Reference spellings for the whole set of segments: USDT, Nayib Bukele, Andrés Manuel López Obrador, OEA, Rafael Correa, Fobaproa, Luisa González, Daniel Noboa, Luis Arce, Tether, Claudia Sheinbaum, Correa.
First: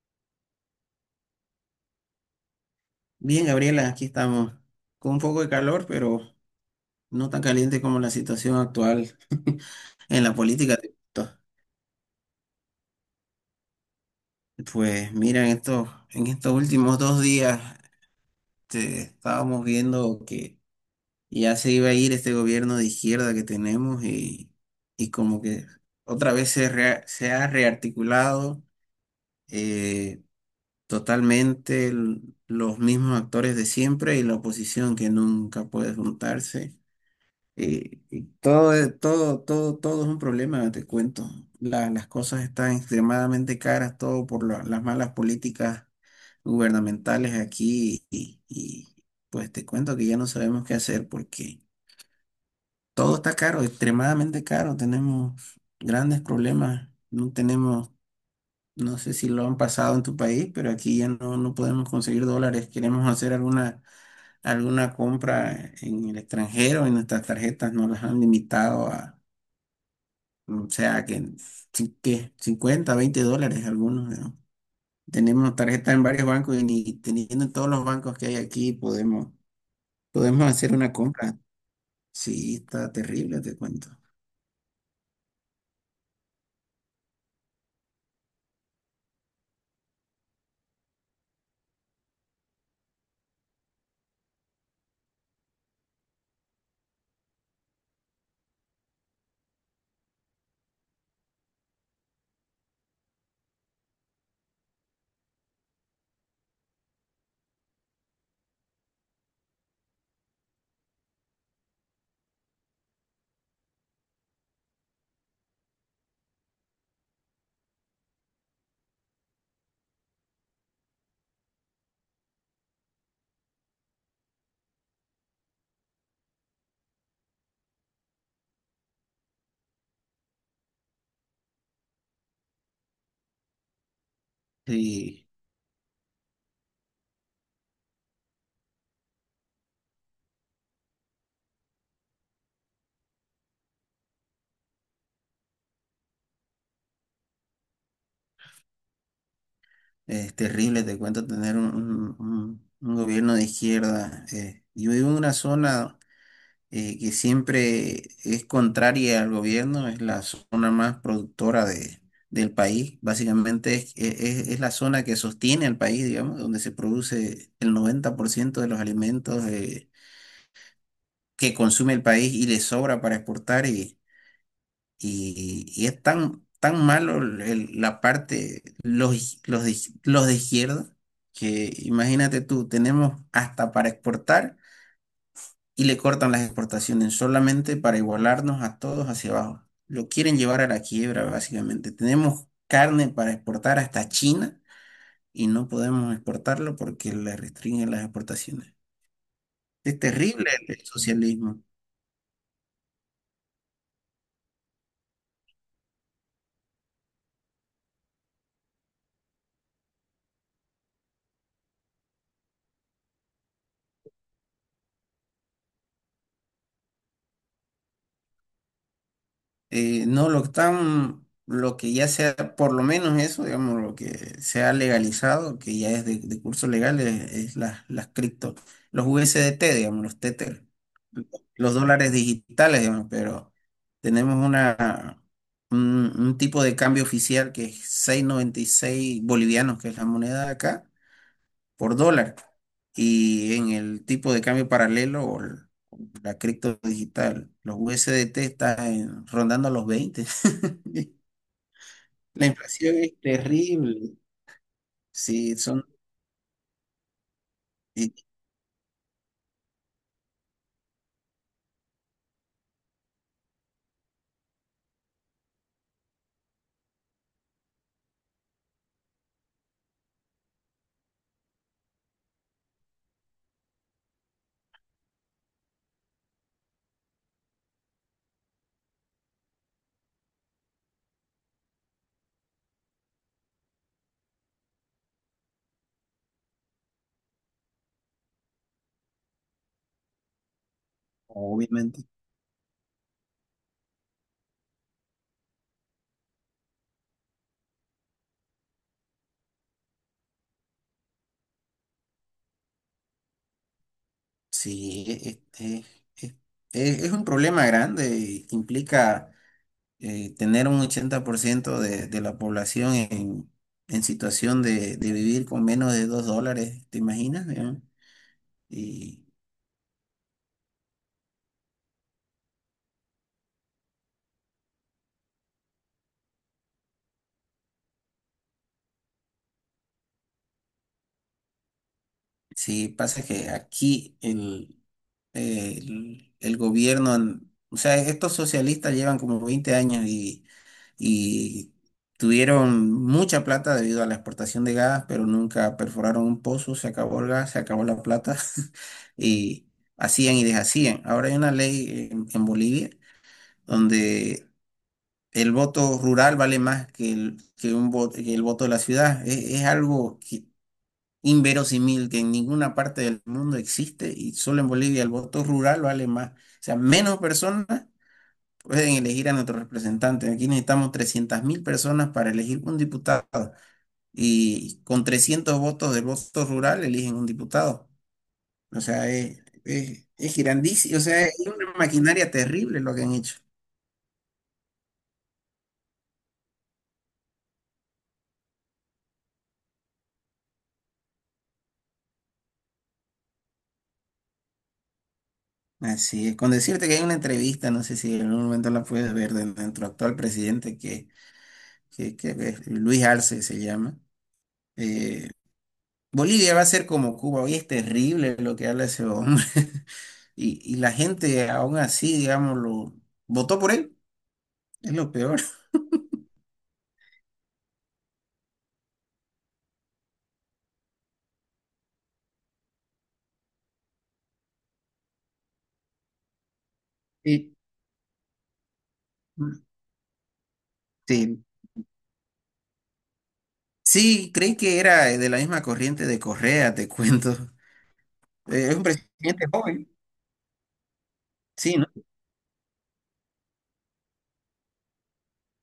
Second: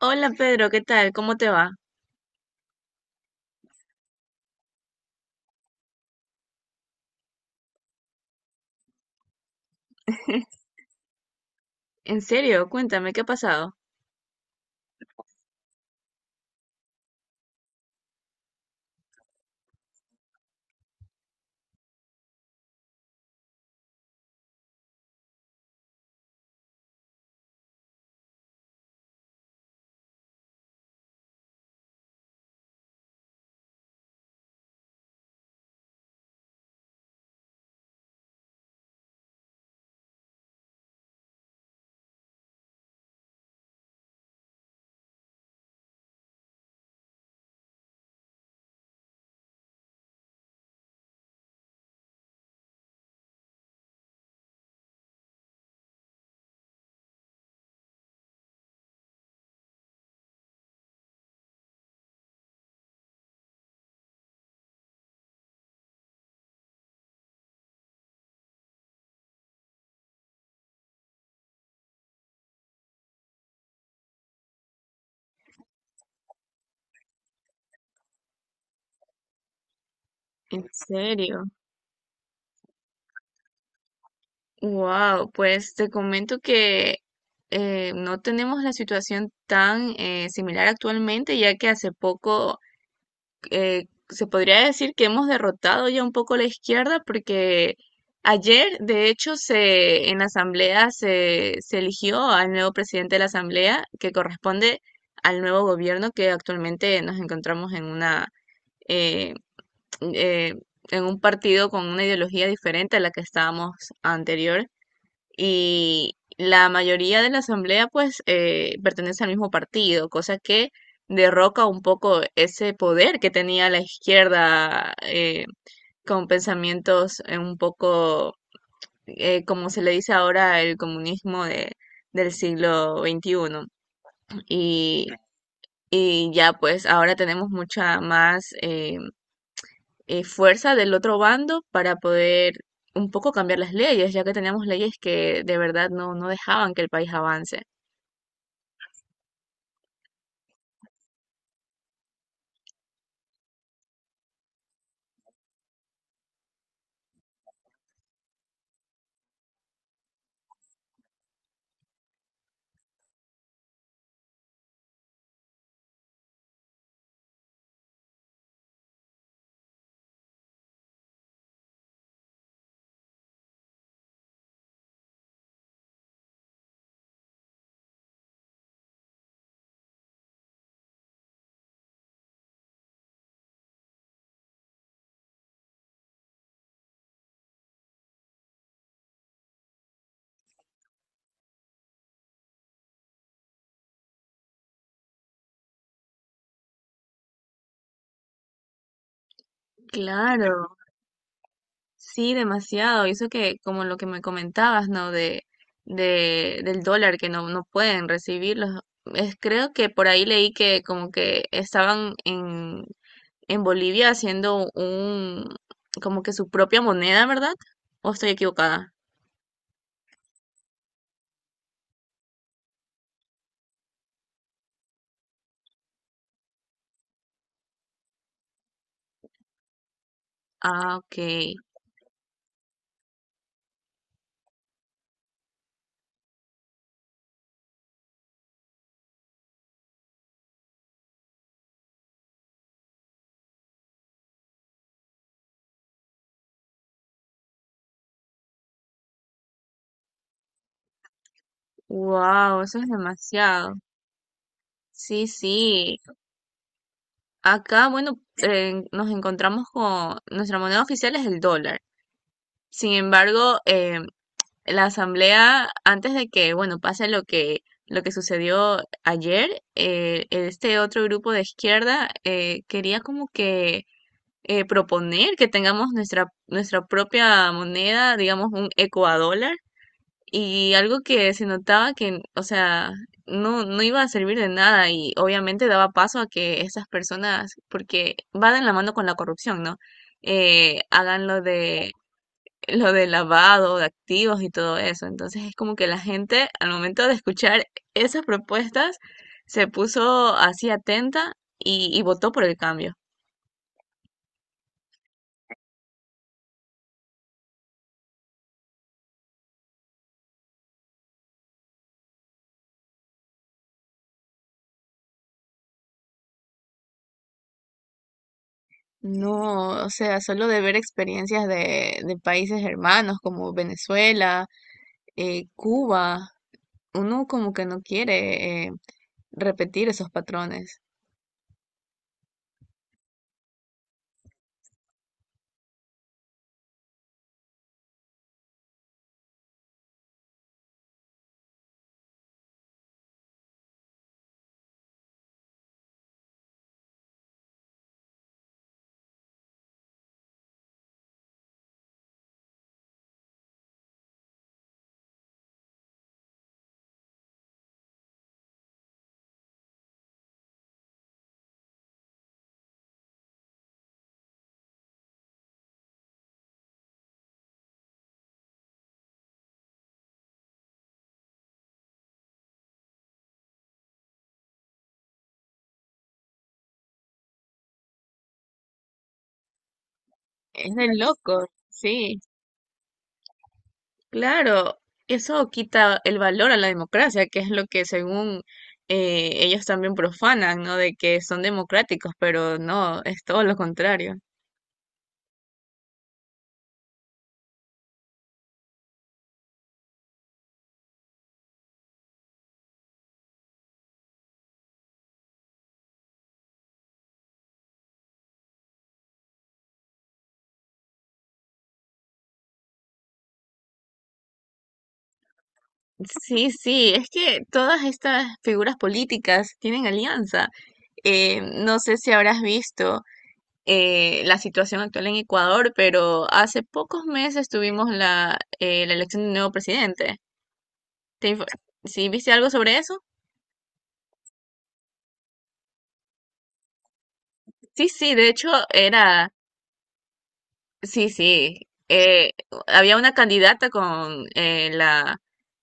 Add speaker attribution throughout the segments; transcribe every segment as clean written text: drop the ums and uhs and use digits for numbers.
Speaker 1: Hola Pedro, ¿qué tal? ¿Cómo te va?
Speaker 2: Bien, Gabriela, aquí estamos con un poco de calor, pero no tan caliente como la situación actual en la política.
Speaker 1: En serio, cuéntame, ¿qué ha pasado?
Speaker 2: Pues mira, en estos últimos 2 días estábamos viendo que ya se iba a ir este gobierno de izquierda que tenemos y, como que otra vez se, se ha rearticulado eh, totalmente los mismos actores de siempre y la oposición que nunca puede juntarse. Y todo, todo, todo, todo es un problema, te cuento. Las cosas están extremadamente caras, todo por las malas políticas gubernamentales aquí pues te cuento que ya no sabemos qué hacer porque todo está caro, extremadamente caro. Tenemos grandes problemas, no tenemos, no sé si lo han pasado en tu país, pero aquí ya no podemos conseguir dólares. Queremos hacer alguna compra en el extranjero y nuestras tarjetas nos las han limitado a, o sea, que sí, que 50, $20 algunos, ¿no? Tenemos tarjeta en varios bancos y ni teniendo en todos los bancos que hay aquí podemos
Speaker 1: En
Speaker 2: hacer una compra.
Speaker 1: serio.
Speaker 2: Sí, está terrible, te cuento.
Speaker 1: Wow, pues te comento que no tenemos la situación tan similar actualmente, ya que hace poco se podría decir que hemos derrotado ya un poco la izquierda, porque ayer, de hecho, en la asamblea, se eligió al nuevo presidente de la asamblea, que corresponde al nuevo gobierno que actualmente nos encontramos en una... eh, eh, en un partido con una ideología diferente a la que estábamos anterior, y la mayoría de la asamblea pues pertenece al mismo partido, cosa que derroca un poco ese poder que tenía la izquierda, con pensamientos un poco, como se le dice ahora, el comunismo del siglo XXI. Y,
Speaker 2: Sí,
Speaker 1: y ya pues ahora tenemos mucha más fuerza del otro bando para poder un poco cambiar las leyes, ya que teníamos leyes que de verdad no dejaban que el país avance.
Speaker 2: es terrible, te cuento, tener un gobierno de izquierda. Yo vivo en una zona que siempre es contraria al gobierno, es la zona más productora del país. Básicamente es la zona que sostiene al país, digamos, donde se produce el 90% de los alimentos que consume el país y le sobra para exportar. Y es tan, tan malo la parte, los de izquierda, que imagínate tú, tenemos hasta para exportar. Y le cortan las exportaciones solamente para igualarnos a todos hacia abajo. Lo quieren llevar a la quiebra, básicamente. Tenemos carne para exportar hasta China y no podemos exportarlo porque le restringen las exportaciones. Es terrible
Speaker 1: Claro,
Speaker 2: el socialismo.
Speaker 1: sí, demasiado. Y eso que, como lo que me comentabas, ¿no? Del dólar que no pueden recibirlos. Es, creo que por ahí leí que como que estaban en Bolivia haciendo un, como que su propia moneda, ¿verdad? ¿O estoy equivocada?
Speaker 2: No, lo que están, lo que ya sea, por lo menos eso, digamos, lo que se ha legalizado, que ya es de curso legal, es las cripto, los U S D T digamos, los Tether,
Speaker 1: Ah, ok.
Speaker 2: los dólares digitales, digamos, pero tenemos un tipo de cambio oficial que es 6,96 bolivianos, que es la moneda de acá, por dólar. Y en el tipo de cambio paralelo o la cripto digital, los USDT están rondando los 20. La
Speaker 1: Wow, eso es
Speaker 2: inflación es
Speaker 1: demasiado.
Speaker 2: terrible.
Speaker 1: Sí,
Speaker 2: Sí, son,
Speaker 1: sí. Acá,
Speaker 2: y
Speaker 1: bueno, nos encontramos con nuestra moneda oficial es el dólar. Sin embargo, la asamblea, antes de que, bueno, pase lo que sucedió ayer, este otro grupo de izquierda quería como que proponer que tengamos nuestra propia moneda, digamos un ecuadólar. Y algo que se notaba que, o sea, no iba a servir de nada y obviamente daba paso a que estas personas, porque va de la mano con la corrupción, ¿no? Hagan
Speaker 2: obviamente.
Speaker 1: lo de lavado de activos y todo eso. Entonces es como que la gente al momento de escuchar esas propuestas se puso así atenta y votó por el cambio.
Speaker 2: Sí, es- es un problema grande. Implica tener un 80% de la población en situación de vivir con menos de $2, ¿te imaginas? ¿No? Y
Speaker 1: No, o sea, solo de ver experiencias de países hermanos como Venezuela, Cuba, uno como que no quiere repetir esos patrones.
Speaker 2: sí, pasa que aquí el gobierno, o sea, estos socialistas llevan como 20 años y tuvieron mucha plata debido a la exportación de gas, pero nunca perforaron un pozo, se acabó el gas, se acabó la plata y hacían y deshacían. Ahora hay una ley en Bolivia donde el voto rural vale más que el, que un voto, que el voto de la ciudad. Es Algo que inverosímil que en ninguna parte del mundo existe y solo en Bolivia el voto rural vale más. O sea, menos personas pueden elegir a nuestro representante. Aquí necesitamos 300.000 personas para elegir un diputado y con 300 votos del voto rural eligen un diputado. O sea, es
Speaker 1: Es de
Speaker 2: grandísimo. O sea, es
Speaker 1: loco,
Speaker 2: una
Speaker 1: sí,
Speaker 2: maquinaria terrible lo que han hecho.
Speaker 1: claro. Eso quita el valor a la democracia, que es lo que según ellos también profanan, ¿no? De que son democráticos, pero no, es todo lo contrario.
Speaker 2: Así es, con decirte que hay una entrevista, no sé si en algún momento la puedes ver, de nuestro actual presidente, que es Luis Arce se llama. Eh, Bolivia va a ser como Cuba, hoy es terrible lo que habla ese hombre. La gente aún así, digamos, lo votó por él, es lo peor.
Speaker 1: Sí, sí, es que todas estas figuras políticas tienen alianza. No sé si habrás visto la situación actual en Ecuador, pero hace pocos meses
Speaker 2: Sí.
Speaker 1: tuvimos la elección de un nuevo presidente. ¿Te info-
Speaker 2: Sí,
Speaker 1: ¿Sí viste algo sobre eso?
Speaker 2: sí, creí que era de la misma corriente de Correa, te cuento.
Speaker 1: Sí, sí, de hecho
Speaker 2: Es un
Speaker 1: era,
Speaker 2: presidente joven,
Speaker 1: sí, sí,
Speaker 2: sí, ¿no?
Speaker 1: eh, había una candidata con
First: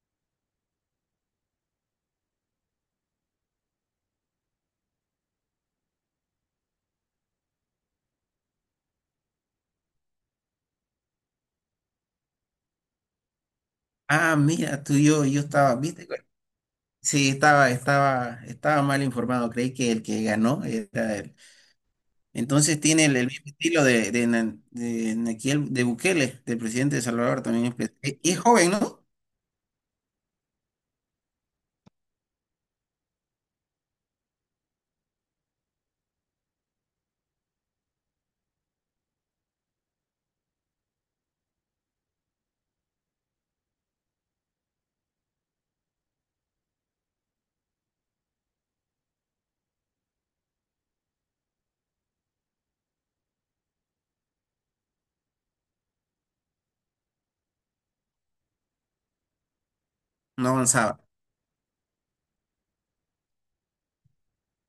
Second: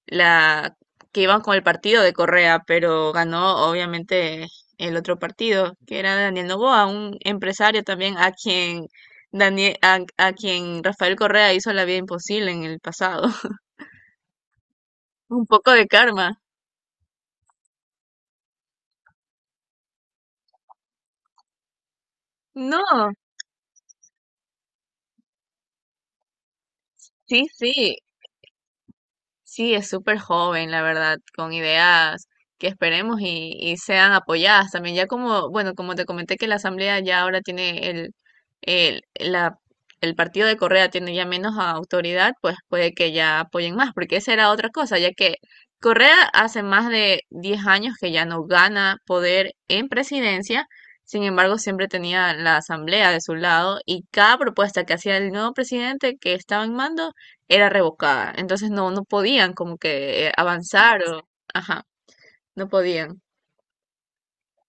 Speaker 1: la que iban con el partido de Correa, pero ganó obviamente el otro partido, que era Daniel Noboa, un empresario también a quien a quien Rafael Correa hizo la vida imposible en el pasado.
Speaker 2: Ah, mira, tú y yo
Speaker 1: Un poco
Speaker 2: estaba,
Speaker 1: de
Speaker 2: ¿viste? Güey.
Speaker 1: karma.
Speaker 2: Sí, estaba mal informado, creí que el que ganó era él. Entonces tiene
Speaker 1: No,
Speaker 2: el mismo estilo de Nayib de Bukele, del presidente de Salvador,
Speaker 1: sí,
Speaker 2: también es,
Speaker 1: sí.
Speaker 2: es joven, ¿no?
Speaker 1: Sí, es súper joven, la verdad, con ideas que esperemos y sean apoyadas también. Ya como, bueno, como te comenté que la Asamblea ya ahora tiene el, la, el partido de Correa tiene ya menos autoridad, pues puede que ya apoyen más, porque esa era otra cosa, ya que Correa hace más de 10 años que ya no gana poder en presidencia, sin embargo, siempre tenía la Asamblea de su lado y cada propuesta que hacía el nuevo presidente que estaba en mando era revocada. Entonces no podían como que
Speaker 2: No avanzaba.
Speaker 1: avanzar o, ajá, no podían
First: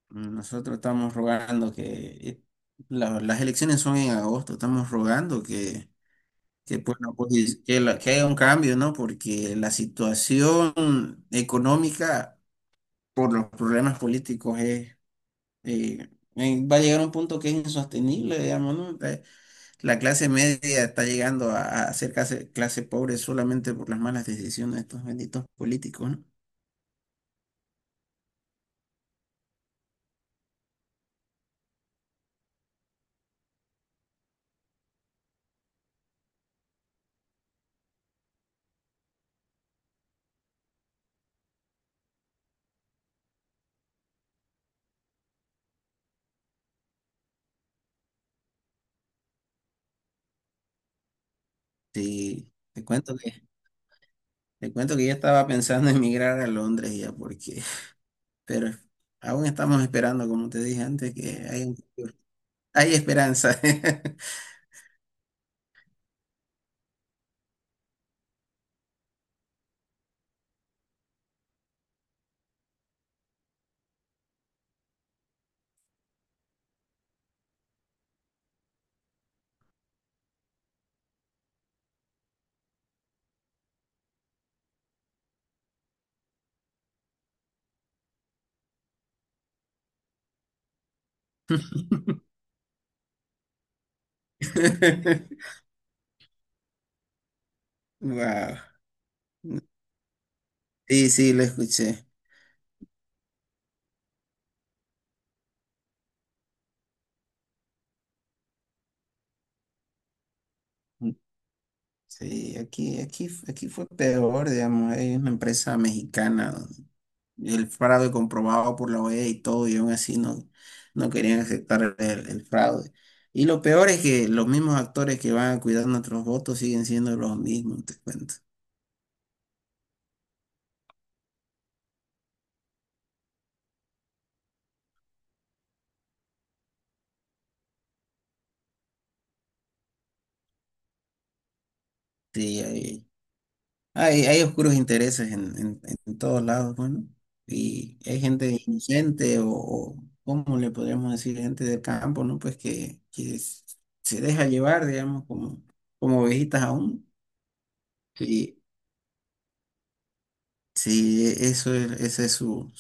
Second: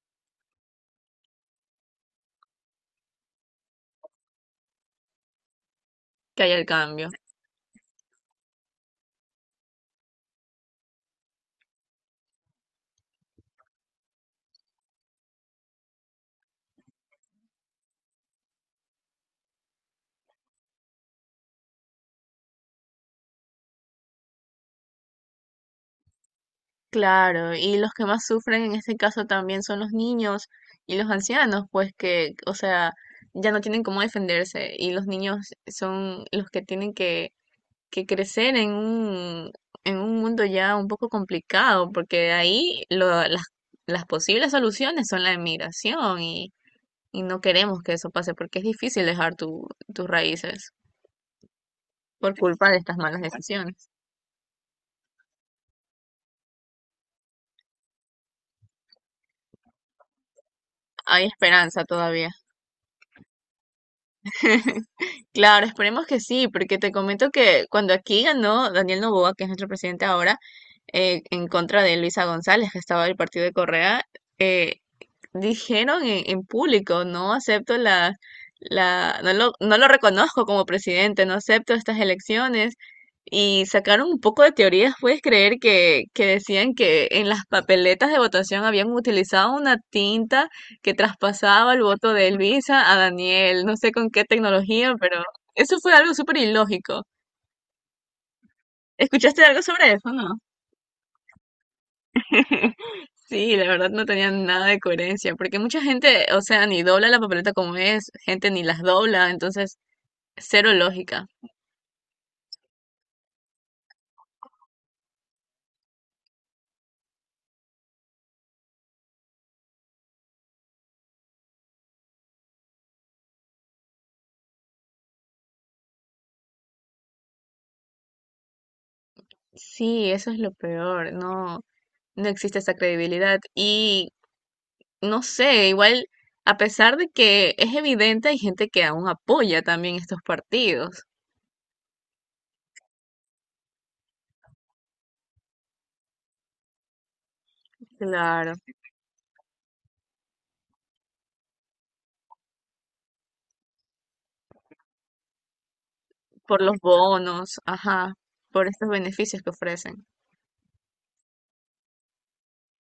Speaker 2: Nosotros estamos rogando que eh, las elecciones son en agosto, estamos rogando
Speaker 1: que haya el cambio.
Speaker 2: bueno, pues, que haya un cambio, ¿no? Porque la situación económica por los problemas políticos es, eh, va a llegar a un punto que es insostenible, digamos, ¿no? La clase media está llegando a ser clase pobre solamente por las malas decisiones de estos benditos políticos, ¿no?
Speaker 1: Claro, y los que más sufren en este caso también son los niños y los ancianos, pues que, o sea, ya no tienen cómo defenderse y los niños son los que tienen que crecer en un mundo ya un poco complicado, porque de ahí las posibles soluciones son la emigración y no queremos que eso pase porque es difícil dejar tus raíces. Por
Speaker 2: Sí,
Speaker 1: culpa de
Speaker 2: te
Speaker 1: estas
Speaker 2: cuento
Speaker 1: malas
Speaker 2: que,
Speaker 1: decisiones.
Speaker 2: te cuento que ya estaba pensando en emigrar a Londres ya, porque pero aún estamos esperando, como te dije antes,
Speaker 1: Hay
Speaker 2: que hay,
Speaker 1: esperanza todavía.
Speaker 2: hay esperanza.
Speaker 1: Claro, esperemos que sí, porque te comento que cuando aquí ganó Daniel Noboa, que es nuestro presidente ahora, en contra de Luisa González, que estaba del partido de Correa, eh, dijeron en público, no acepto no no lo reconozco como presidente, no acepto estas elecciones. Y sacaron un poco de teorías, puedes creer que decían que en las papeletas de votación habían utilizado una tinta que traspasaba el voto de Elvisa a Daniel, no sé con qué tecnología, pero eso fue algo súper ilógico.
Speaker 2: Wow.
Speaker 1: ¿Escuchaste algo sobre eso, no?
Speaker 2: Sí, sí, lo escuché.
Speaker 1: Sí, la verdad no tenían nada de coherencia, porque mucha gente, o sea, ni dobla la papeleta como es, gente ni las dobla, entonces cero lógica.
Speaker 2: Sí, aquí fue peor, digamos, hay una empresa mexicana, el fraude comprobado por la OEA y todo, y aún así no querían aceptar el fraude. Y lo peor es que los mismos actores que van a cuidar nuestros votos siguen siendo los mismos, te cuento.
Speaker 1: Sí, eso es lo peor, no, no existe esa credibilidad y no sé, igual a pesar de que es evidente, hay gente que aún apoya también estos partidos,
Speaker 2: Sí, hay oscuros intereses en todos lados. Bueno, y hay
Speaker 1: claro,
Speaker 2: gente inocente o, ¿cómo le podríamos decir? Gente del campo, ¿no? Pues que, se deja llevar, digamos, como, ovejitas
Speaker 1: por los
Speaker 2: aún.
Speaker 1: bonos, ajá,
Speaker 2: Sí.
Speaker 1: por estos beneficios que ofrecen.
Speaker 2: Sí, eso es, esa es su,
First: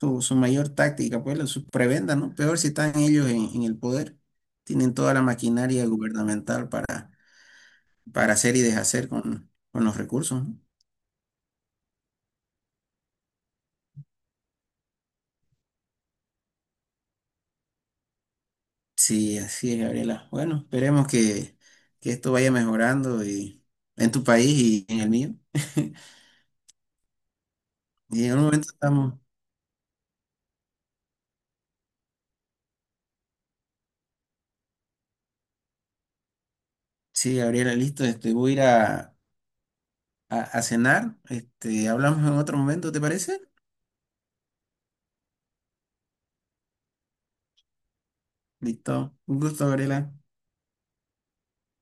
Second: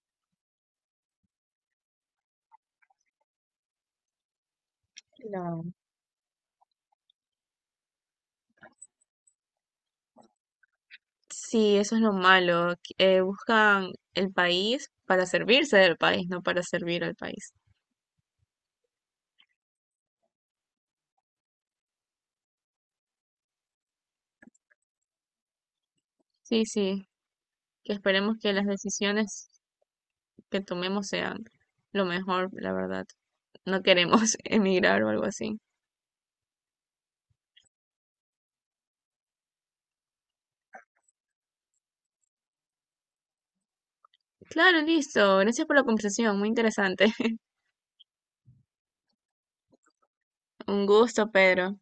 Speaker 2: su mayor táctica, pues, su prebenda, ¿no? Peor si están ellos en el poder. Tienen toda la
Speaker 1: Claro.
Speaker 2: maquinaria gubernamental para hacer y deshacer con los recursos, ¿no?
Speaker 1: Sí, eso es lo malo, que, buscan el país para servirse del país, no para servir al país.
Speaker 2: Sí, así es, Gabriela. Bueno, esperemos que esto vaya mejorando, y, en tu país y en el mío.
Speaker 1: Sí, sí, que
Speaker 2: Y en
Speaker 1: esperemos
Speaker 2: un
Speaker 1: que las
Speaker 2: momento estamos.
Speaker 1: decisiones que tomemos sean lo mejor, la verdad. No queremos emigrar o algo así.
Speaker 2: Sí, Gabriela, listo. Este, voy a ir a cenar. Este, hablamos en otro momento, ¿te parece?
Speaker 1: Claro, listo. Gracias por la conversación, muy interesante.
Speaker 2: Listo. Un gusto, Gabriela.
Speaker 1: Un gusto, Pedro.